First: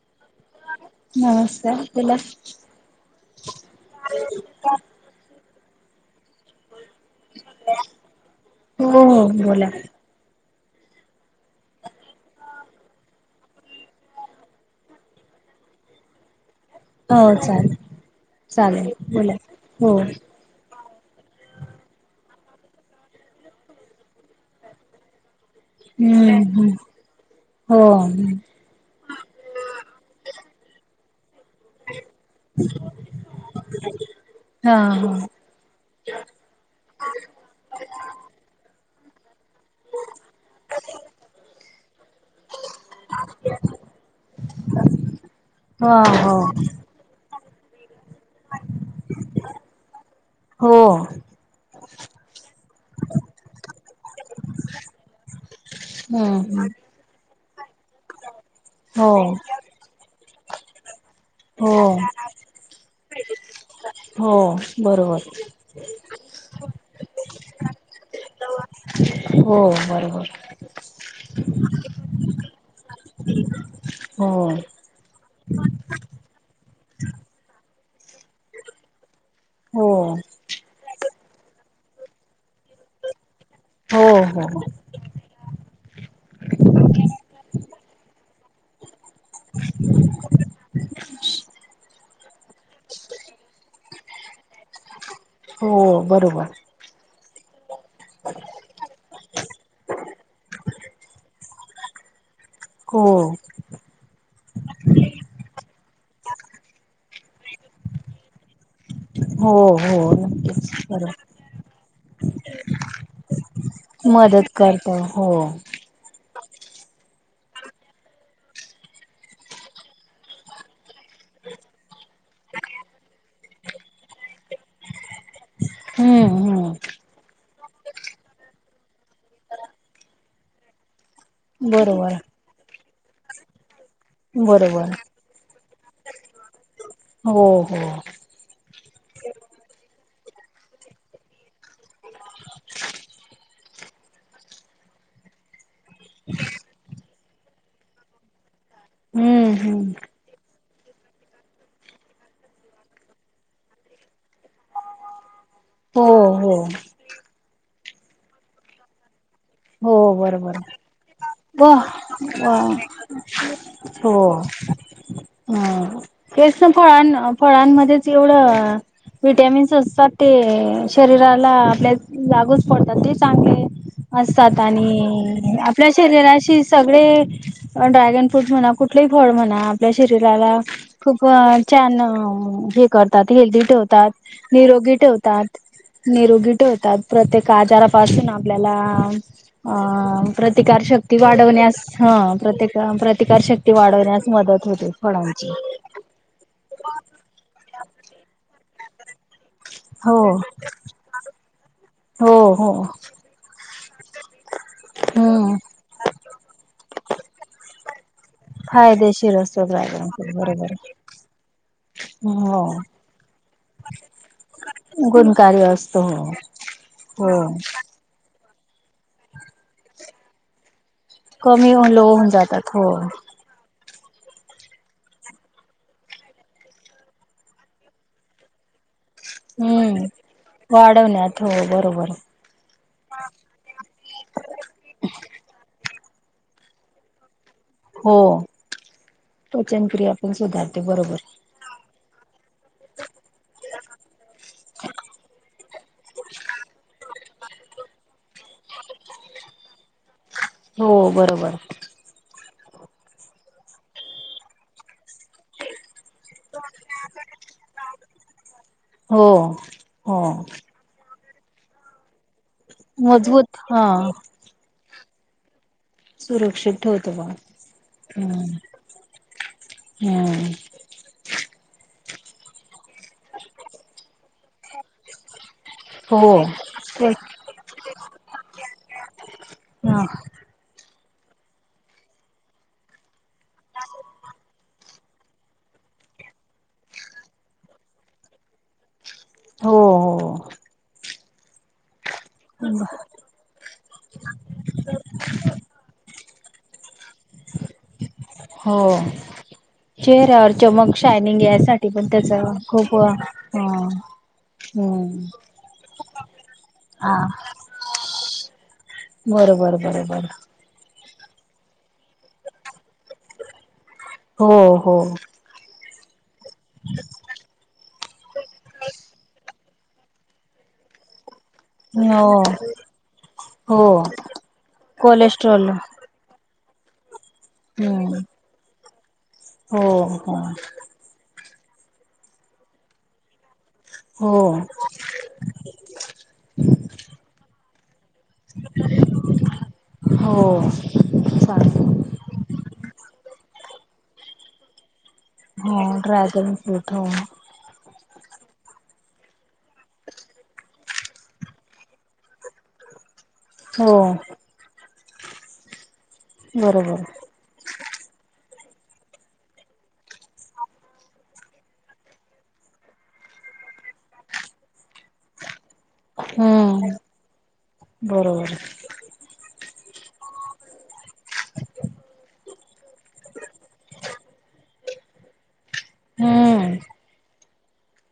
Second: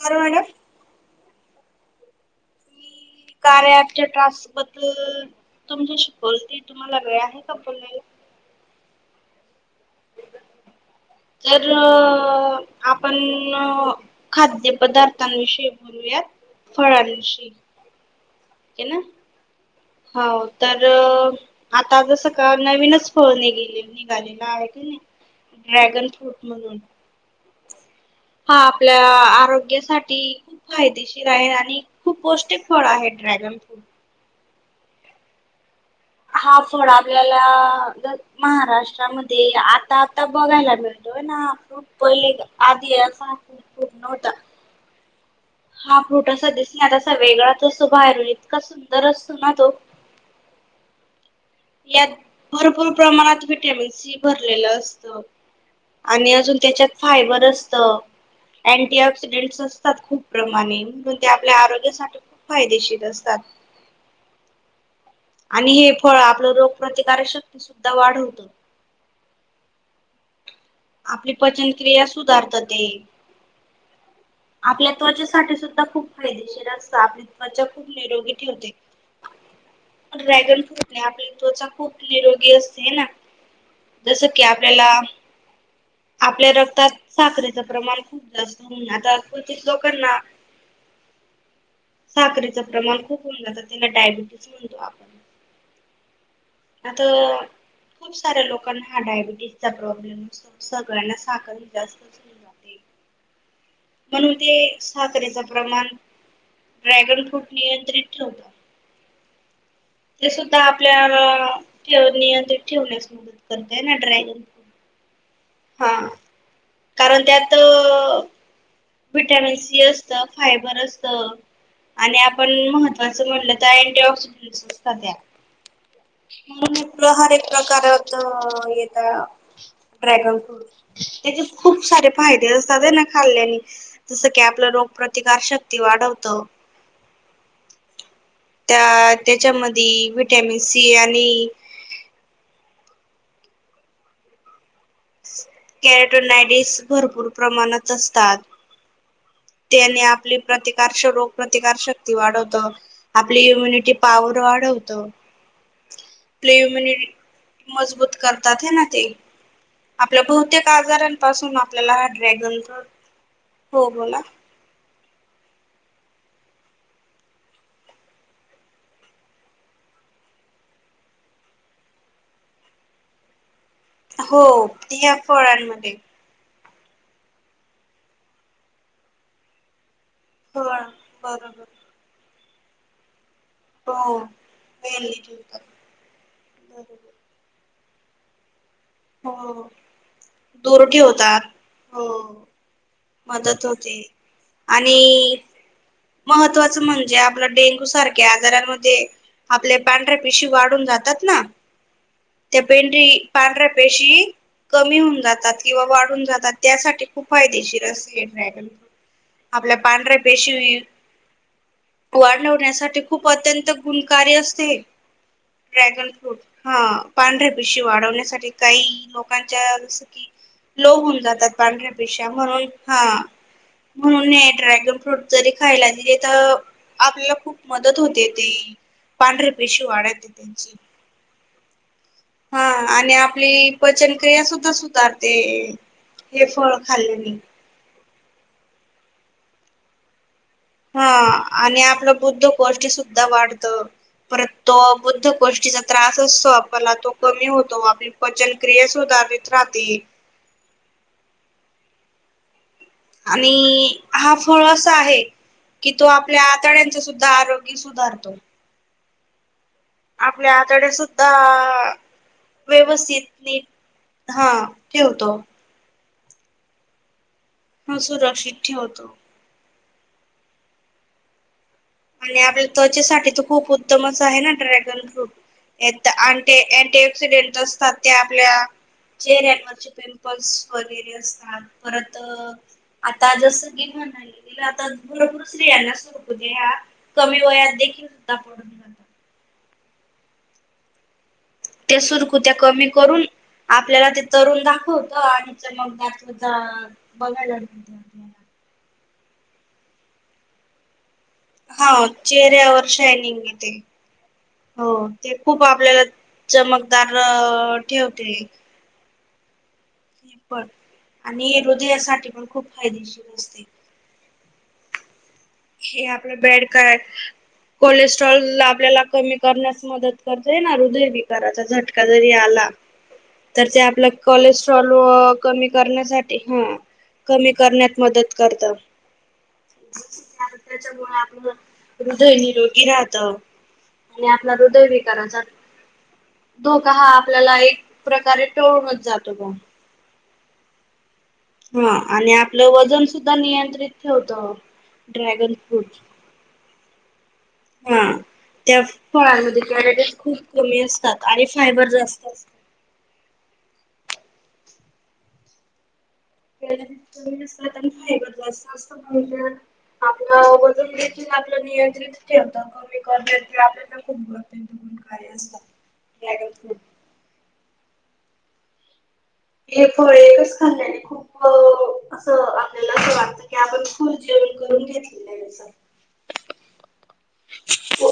कारर मड नमस्कारला कार्याच्या त्रास बद्दल तुम ज शिकवल ते तुम्हालागळे आहे का बोल हो हो बोला तरर आपण खाद्यपदार्थांविषयी बोलूयात हो फळांविषयी चालेल चालेल ना बोला हो हा तर आता जसं का नवीनच फळ निले निघालेलं आहे की नाही ड्रॅगन फ्रूट हम्म हम् म्हणून हो हा आपल्या आरोग्यासाठी खूप फायदेशीर आहे आणि आणि खूप पौष्ट फळ आहे ड्रॅगन फ्रूट हा हा हा फळ आपल्याला महाराष्ट्रामध्ये आता आता बघायला मिळतोय ना खूप पहिले आधी असा खूप पूर्णवता हा फ्रूट असा दिसनार असा वेगळा दिसतो बाहेरून इतका सुंदर असतो ना तो हो. यात भरपूर प्रमाणात विटॅमिन सी भरलेलं असतं. आणि अजून हम्म त्याच्यात फायबर असत. अँटी हो ऑक्सिडेंटस असतात खूप प्रमाणे पण ते आपल्या हो आरोग्यासाठी खूप फायदेशीर असतात. हो बरोबर आणि हे फळ आपलं रोगप्रतिकारक शक्ती सुद्धा वाढवते. हो बरोबर. आपली पचनक्रिया सुधारत ते. हो. आपल्या त्वचेसाठी सुद्धा खूप फायदेशीर असत. आपली त्वचा खूप निरोगी ठेवते. हो ड्रॅगन फ्रूटने आपली त्वचा खूप निरोगी असते ना. हो जसं की हो आपल्याला आपल्या रक्तात साखरेचं प्रमाण खूप जास्त म्हणून आता, लोकाना साखरे चं प्रमाण खूप होऊन जातं. त्याला डायबिटीस म्हणतो आपण. हो, बरोबर. आता खूप साऱ्या लोकांना हा डायबिटीजचा प्रॉब्लेम. सगळ्यांना साखर जास्त हो. म्हणून ते साखरेच प्रमाण ड्रॅगन फ्रूट नियंत्रित ठेवतो. हो हो ते सुद्धा नक्कीच बरोबर आपल्याला नियंत्रित ठेवण्याच करत ना ड्रॅगन. अ हो. हा. कारण त्यात विटॅमिन सी असत. फायबर असत. आणि आपण महत्वाचं म्हटलं, अँटिऑक्सिजन असत त्यात. हम्म हम्म हर एक प्रकारात येत ड्रॅगन फ्रूट. त्याचे खूप सारे बरोबर फायदे असतात आहे ना खाल्ल्याने. जसं की आपलं बरोबर रोगप्रतिकार शक्ती वाढवतं. हो, हो. त्या त्याच्यामध्ये विटॅमिन सी आणि कॅरडोनायडस भरपूर प्रमाणात असतात. हम्म हम्म त्याने आपली प्रतिकार स्वरूप, रोग प्रतिकार शक्ती वाढवत. आपली इम्युनिटी पॉवर वाढवत. हो हो प्लेमनि मजबूत करतात ना ते. हो आपल्या बरोबर बहुतेक आजारांपासून व आपल्याला हा व ड्रॅगन फ्रूट. हो, बोला ह [inaudible] ह तेच ना फळां फळांमध्येच एवढं, विटॅमिन्स असतात ते शरीराला आपल्या लागूच पडतात. ते चांगले, हो असतात ह्या आणि आपल्या फळांमध्ये शरीराशी सगळे ड्रॅगन फ्रूट म्हणा. कुठलेही फळ म्हणा. आपल्या शरीराला फळ खूप बरोबर छान हे करतात. हेल्दी ठेवतात. हो निरोगी वेली ठेवतात. निरोगी ठेवतात. बरोबर प्रत्येक आजारापासून आपलेला हो हम प्रतिकार दूर शक्ती ठेवतात वाढण्यास हो ह. प्रत्येक मदत प्रतिकारशक्ती होते वाढवण्यास मदत होते आणि फळांची. महत्त्वाचं म्हणजे आपलं डेंगू सारख्या आजारांमध्ये आपल्या पांढऱ्या हो पिशी वाढून जातात ना. हो त्या हो पेंढरी पांढऱ्या पेशी कमी होऊन हम्म जातात किंवा वाढून जातात. त्यासाठी खूप फायदेशीर अस हे ड्रॅगन फायदेशीर असतो आपल्या ड्रॅगन पांढऱ्या फ्रूट बरोबर पेशी हो वाढवण्यासाठी खूप अत्यंत गुणकारी असते. गुणकार्य असतो ड्रॅगन हो फ्रूट. हा हो पांढऱ्या पिशी वाढवण्यासाठी काही लोकांच्या जस की लो होऊन जातात कमी पांढऱ्या लो पेशा होऊन म्हणून जातात हो हा. म्हणून ड्रॅगन फ्रूट जरी खायला दिले तर आपल्याला खूप मदत होते ते. पांढऱ्या पेशी हम्म वाढती तिची. वाढवण्यात हो बरोबर हा आणि आपली पचनक्रिया सुद्धा सुधारते. हे फळ खाल्ले ने. हो पचनक्रिया पण सुधारते हा बरोबर. आणि आपला बुद्ध गोष्ट सुद्धा वाढत परत तो बुद्ध गोष्टीचा त्रास असतो आपल्याला तो कमी होतो आपली पचनक्रिया सुधारित राहते. हो बरोबर आणि हा फळ असा आहे कि, तो आपल्या आतड्यांचं सुद्धा आरोग्य सुधारतो. हो. हो आपल्या आताड्या सुुद्धा व्यवस्थित मजबूत हा नीट हा ठेवतो. सुरक्षित ठेवतो बावा. ह सुरक्षित ठेवतो. हम. आणि आपल्या त्वचेसाठी त खूप उत्तमच आहे ना ड्रॅगन फ्रूट. य हो अंटी अँटी ते ऑक्सिडेंट असतात ते आपल्या चेहऱ्यांवरचे हा पिंपल्स वगैरे असतात परत आता जसं की म्हणाले तिला आता भरपूर स्त्रियांना सुरकुत्या कमी वयात देखील हो आपण हो हो. ते सुरकूत्या हो कमी करून आपल्याला ते तरुण दाखवत आणि चमकदार बघायलात मिळतं. हो चेहर्यावर चमक. शायनिंग यासाठी हा पण त्याच चेहऱ्यावर खूप शायनिंग येते हो ते खूप आपल्याला चमकदार हा ठेवते. बरोबर बरोबर. पण आणिहे हृदयासाठी पण खूप फायदेशीर असते. हो हो. हे आपलं बेड काय कोलेस्ट्रॉल आपल्याला कमी करण्यास मदत करते ना हृदयविकार च्या झटका हो जरी आला हो तर आपल कोलेस्ट्रॉल कमी कोलेस्ट्रॉल हम्म करण्यासाठी हा कमी करण्यात मदत करत. हो हो त्याच्यामुळे आपलं हृदय निरोगी राहत आणि हो आपला हृदयविकारा धोका हा आपल्याला एक प्रकारे टळूनच जातो मग. हो. हा चालेल आणि आपलं वजन सुद्धा नियंत्रित ठेवत. ड्रॅगन हो फ्रूट ड्रॅगन फ्रूट हो हा त्या फळांमध्ये तकॅलोरीझ खूप कमी असतात. आणि फायबर जास्त असत. हो. बरोबर ु ब अस अस [unintelligible] आपल वजून देखील आपल नियंत्रित ठेवत कमी कर ते आपल्याला खूप ग पण काही असतात. ड्रॅगन फ्रूट हम्म बरोबर. ए फोर एकच खाल्यानी खुप. खूप असं आपल्याला असं वाटत की आपण फुल जेवण करून घेतलेलं आहे या. हम्म. हो.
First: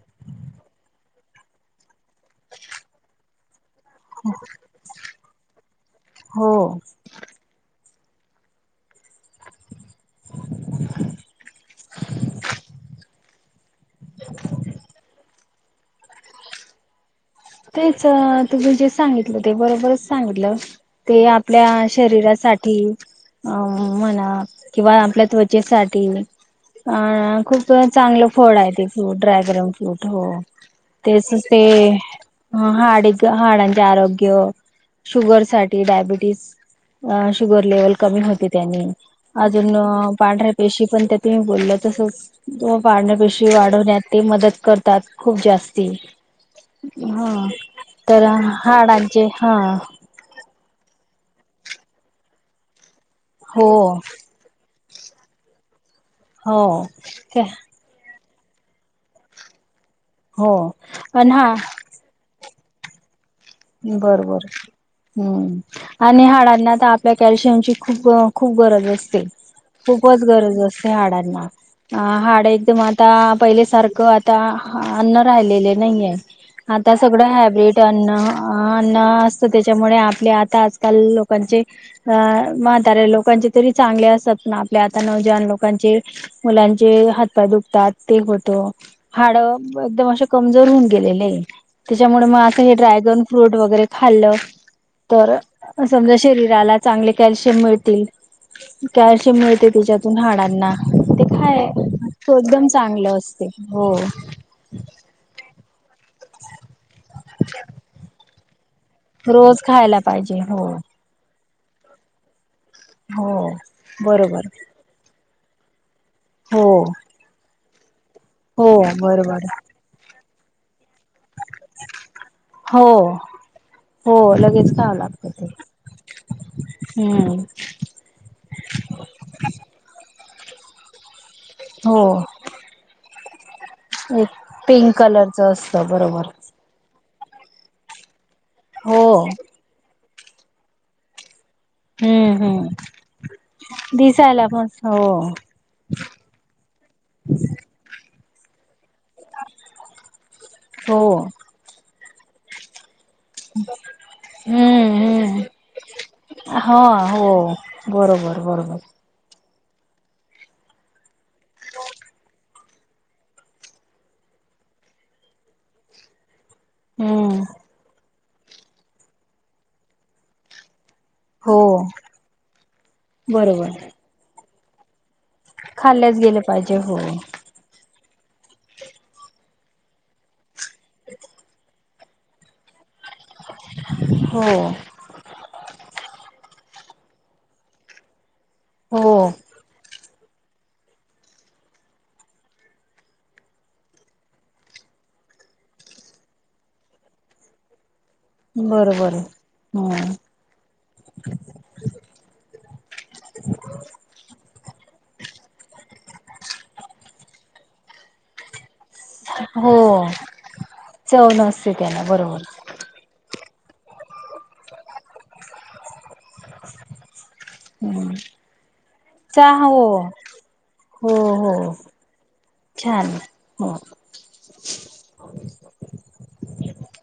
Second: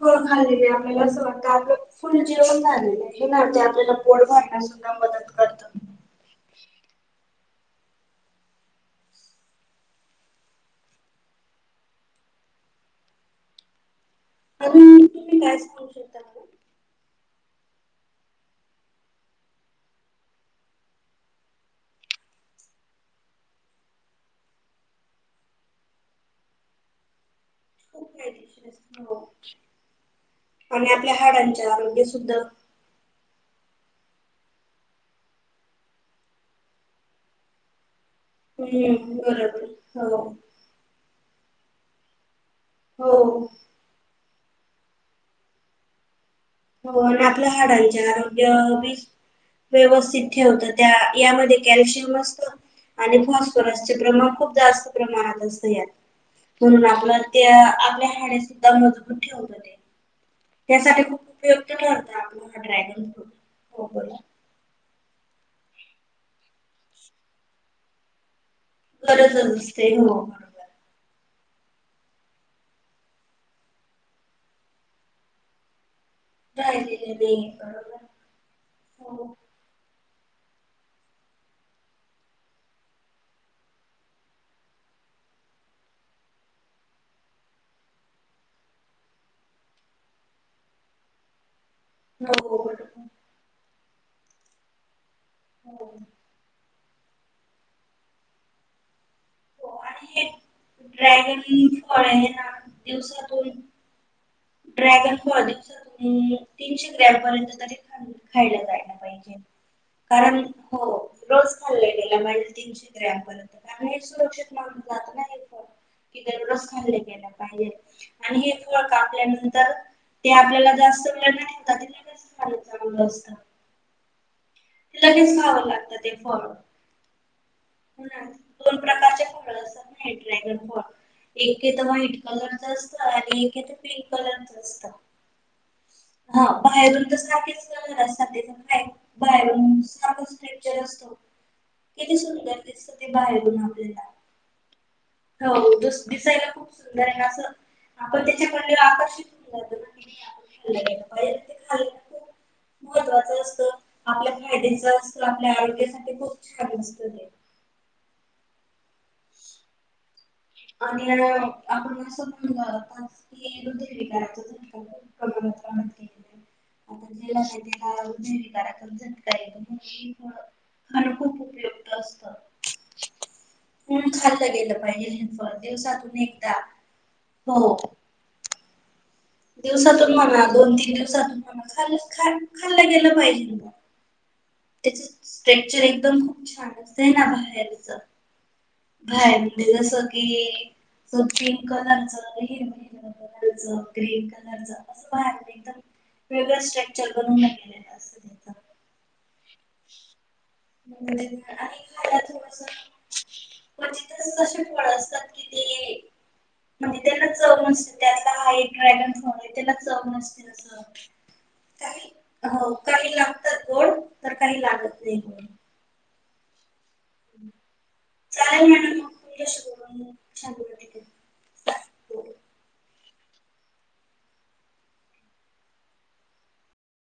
फळ खाल्लेले आपल्याला अस वाटत आपल फुल जेवण झालेलय हे आपल्या थोड का होईना सुद्धा मदत करतो. हो. [unintelligible] ह. [unintelligible] अ तुम्ही काय सांगू शकता? मला तेच तुम्ही जे सांगितलं ते बरोबरच सांगितलं. ते आपल्या शरीरासाठी अ म्हणा किंवा आपल्या त्वचेसाठी अ खूप चांगलं फळ फायदेशीर आहे ते असतं फ्रूट हो ड्रायग्रन फ्रूट हो आणि आपल्या तेच ते हाडांच्या आरोग्य सुद्धा हाड हाडांचे आरोग्य, शुगर साठी डायबिटीस अ शुगर लेवल कमी होते त्यानी हम्म बरोबर अजून हो पांढऱ्या पेशी पण त्या तुम्ही बोलल तसच ते पांढऱ्या हो पेशी वाढवण्यात ते मदत करतात खूप जास्ती. हो आणि हा आपल्या हाडांचे तर आरोग्य हाडांचे हा व्यवस्थित ठेवत त्या यामध्ये कॅल्शियम असत. आणि हो फॉस्फरसचे प्रमाण खूप जास्त प्रमाणात असत यात. हो म्हणून आपलं ते त्या आपल्या हाडे सुद्धा मजबूत ठेवतते. हो अण हा.. कुठ होता आपला हा ड्रॅगन फ्रूट? हो बोला. बर बर. हम्म आणि हाडांना आ आपल्या कॅल्शियमची खूप, खूप गरज गरजच असते हो खूपच गरज बरोबर असते हाडांना. अ हाडे एकदम आता पहिले सारखं आता अन्न राहिलेले नाहीये. आता राहिलेले सगळं नाही हॅबरेट बरोबर. अन्न, अन्न हो त्याच्यामुळे आपल्या आता आजकाल लोकांचे अ म्हातारे लोकांचे तरी चांगले असतात ना आपले आता नऊजवान लोकांचे मुलांचे हातपाय दुखतात ते होत. हाड एकदम असे कमजोर होऊन गेलेले आहे. त्याच्यामुळे मग आता हो हे बरोबर. ड्रॅगन फ्रूट वगैरे खाल्ल तर हो. समजा शरीराला चांगले कॅल्शियम मिळतील, कॅल्शियम मिळतील हो आणि त्याच्यातून हे हाडांना ते ड्रॅगन काय फळ हे त ना एकदम चांगलं असते दिवसातून हो.. ड्रॅगन फॉली म तीनशे ग्रॅम पर्यंत तर खायला जायणार रोज खायला पाहिजे हो. रोज खाल्ले गला माहिजे तीनशे हो ग्रॅमपर्यंत कारण हे बरोबर सुरक्षित मा कि दररोज हो खाल्ले गला पाहिजे आणि हे हो फळ आपल्यान. बरोबर ते आपल्याला जास्त प्रमाणात हो हो लगेच. चा लागते लगेच ते खावं लागतं ते फळ हम्म. दोन प्रकारचे फळ असत नाही ड्रॅगन फळ. एक आहे तर हो व्हाईट कलरच असतं आणि एक आहे तर पिंक एक कलरच पिंक असतं. कलरच असतं बरोबर हा बाहेरून तरच. [unintelligible] हो बाहेरख स्ट्रक्चर असतो किती हम्म सुंदर. [unintelligible] हम्म दिसत ते बाहेर आपल्याला दिसायला पण हो हो दुस दिसायला खूप सुंदर आहे आसं आपण त्याच्या कल्याला आकर्षित होऊन जातो ना. [unintelligible] अ हो ए. [unintelligible] महत्वाच असत आपल्या फायद्याच, हम्म असत हम्म आपल्या आरोग्यासाठी खूप हा छान असत ते. हो बरोबर बरोबर. आणि अ आपण असं म्हणलं की हृदयविकाराचा झटका त आहे. [unintelligible] आता जेला हम्म माहि हृदयविकाराचा झटका हजैव का जत. [unintelligible] हो बरोबर. म्हणून खाल्लं गेलं पाहिजे जिन्सवर. खाल्ल्याच गेल पाहिजे हो. हो. दिवसातून म्हणा दोन, तीन दिवसातून म्हणा खाल् खाल्ल गेलं पाहिजे. न [unintelligible] हो. त्याच स्ट्रक्चर एकदम खूप छान असतेना बाहेरच. हो भाहेर म्हणजे जस की तो पिंक कलरच ह ह. [unintelligible] ग्रीन कलर च अस भाहेरून एकदम वेगळ स्ट्रक्चर बनून गेलोले अस बरोबर हम्म. [unintelligible] खायला जेवन बनवतो. क्वचीतच तसे फळ असतात कि ते म्हणजे त्यांना चव नसते त्याला एक [unintelligible] त्याला हो चग नसते अस. चव नसते त्याला बरोबर काही लागतात गोड तर काही लागत नाही गोड. हम्म. चालेल म्हणून चहा हो हो हो हो. छान हो.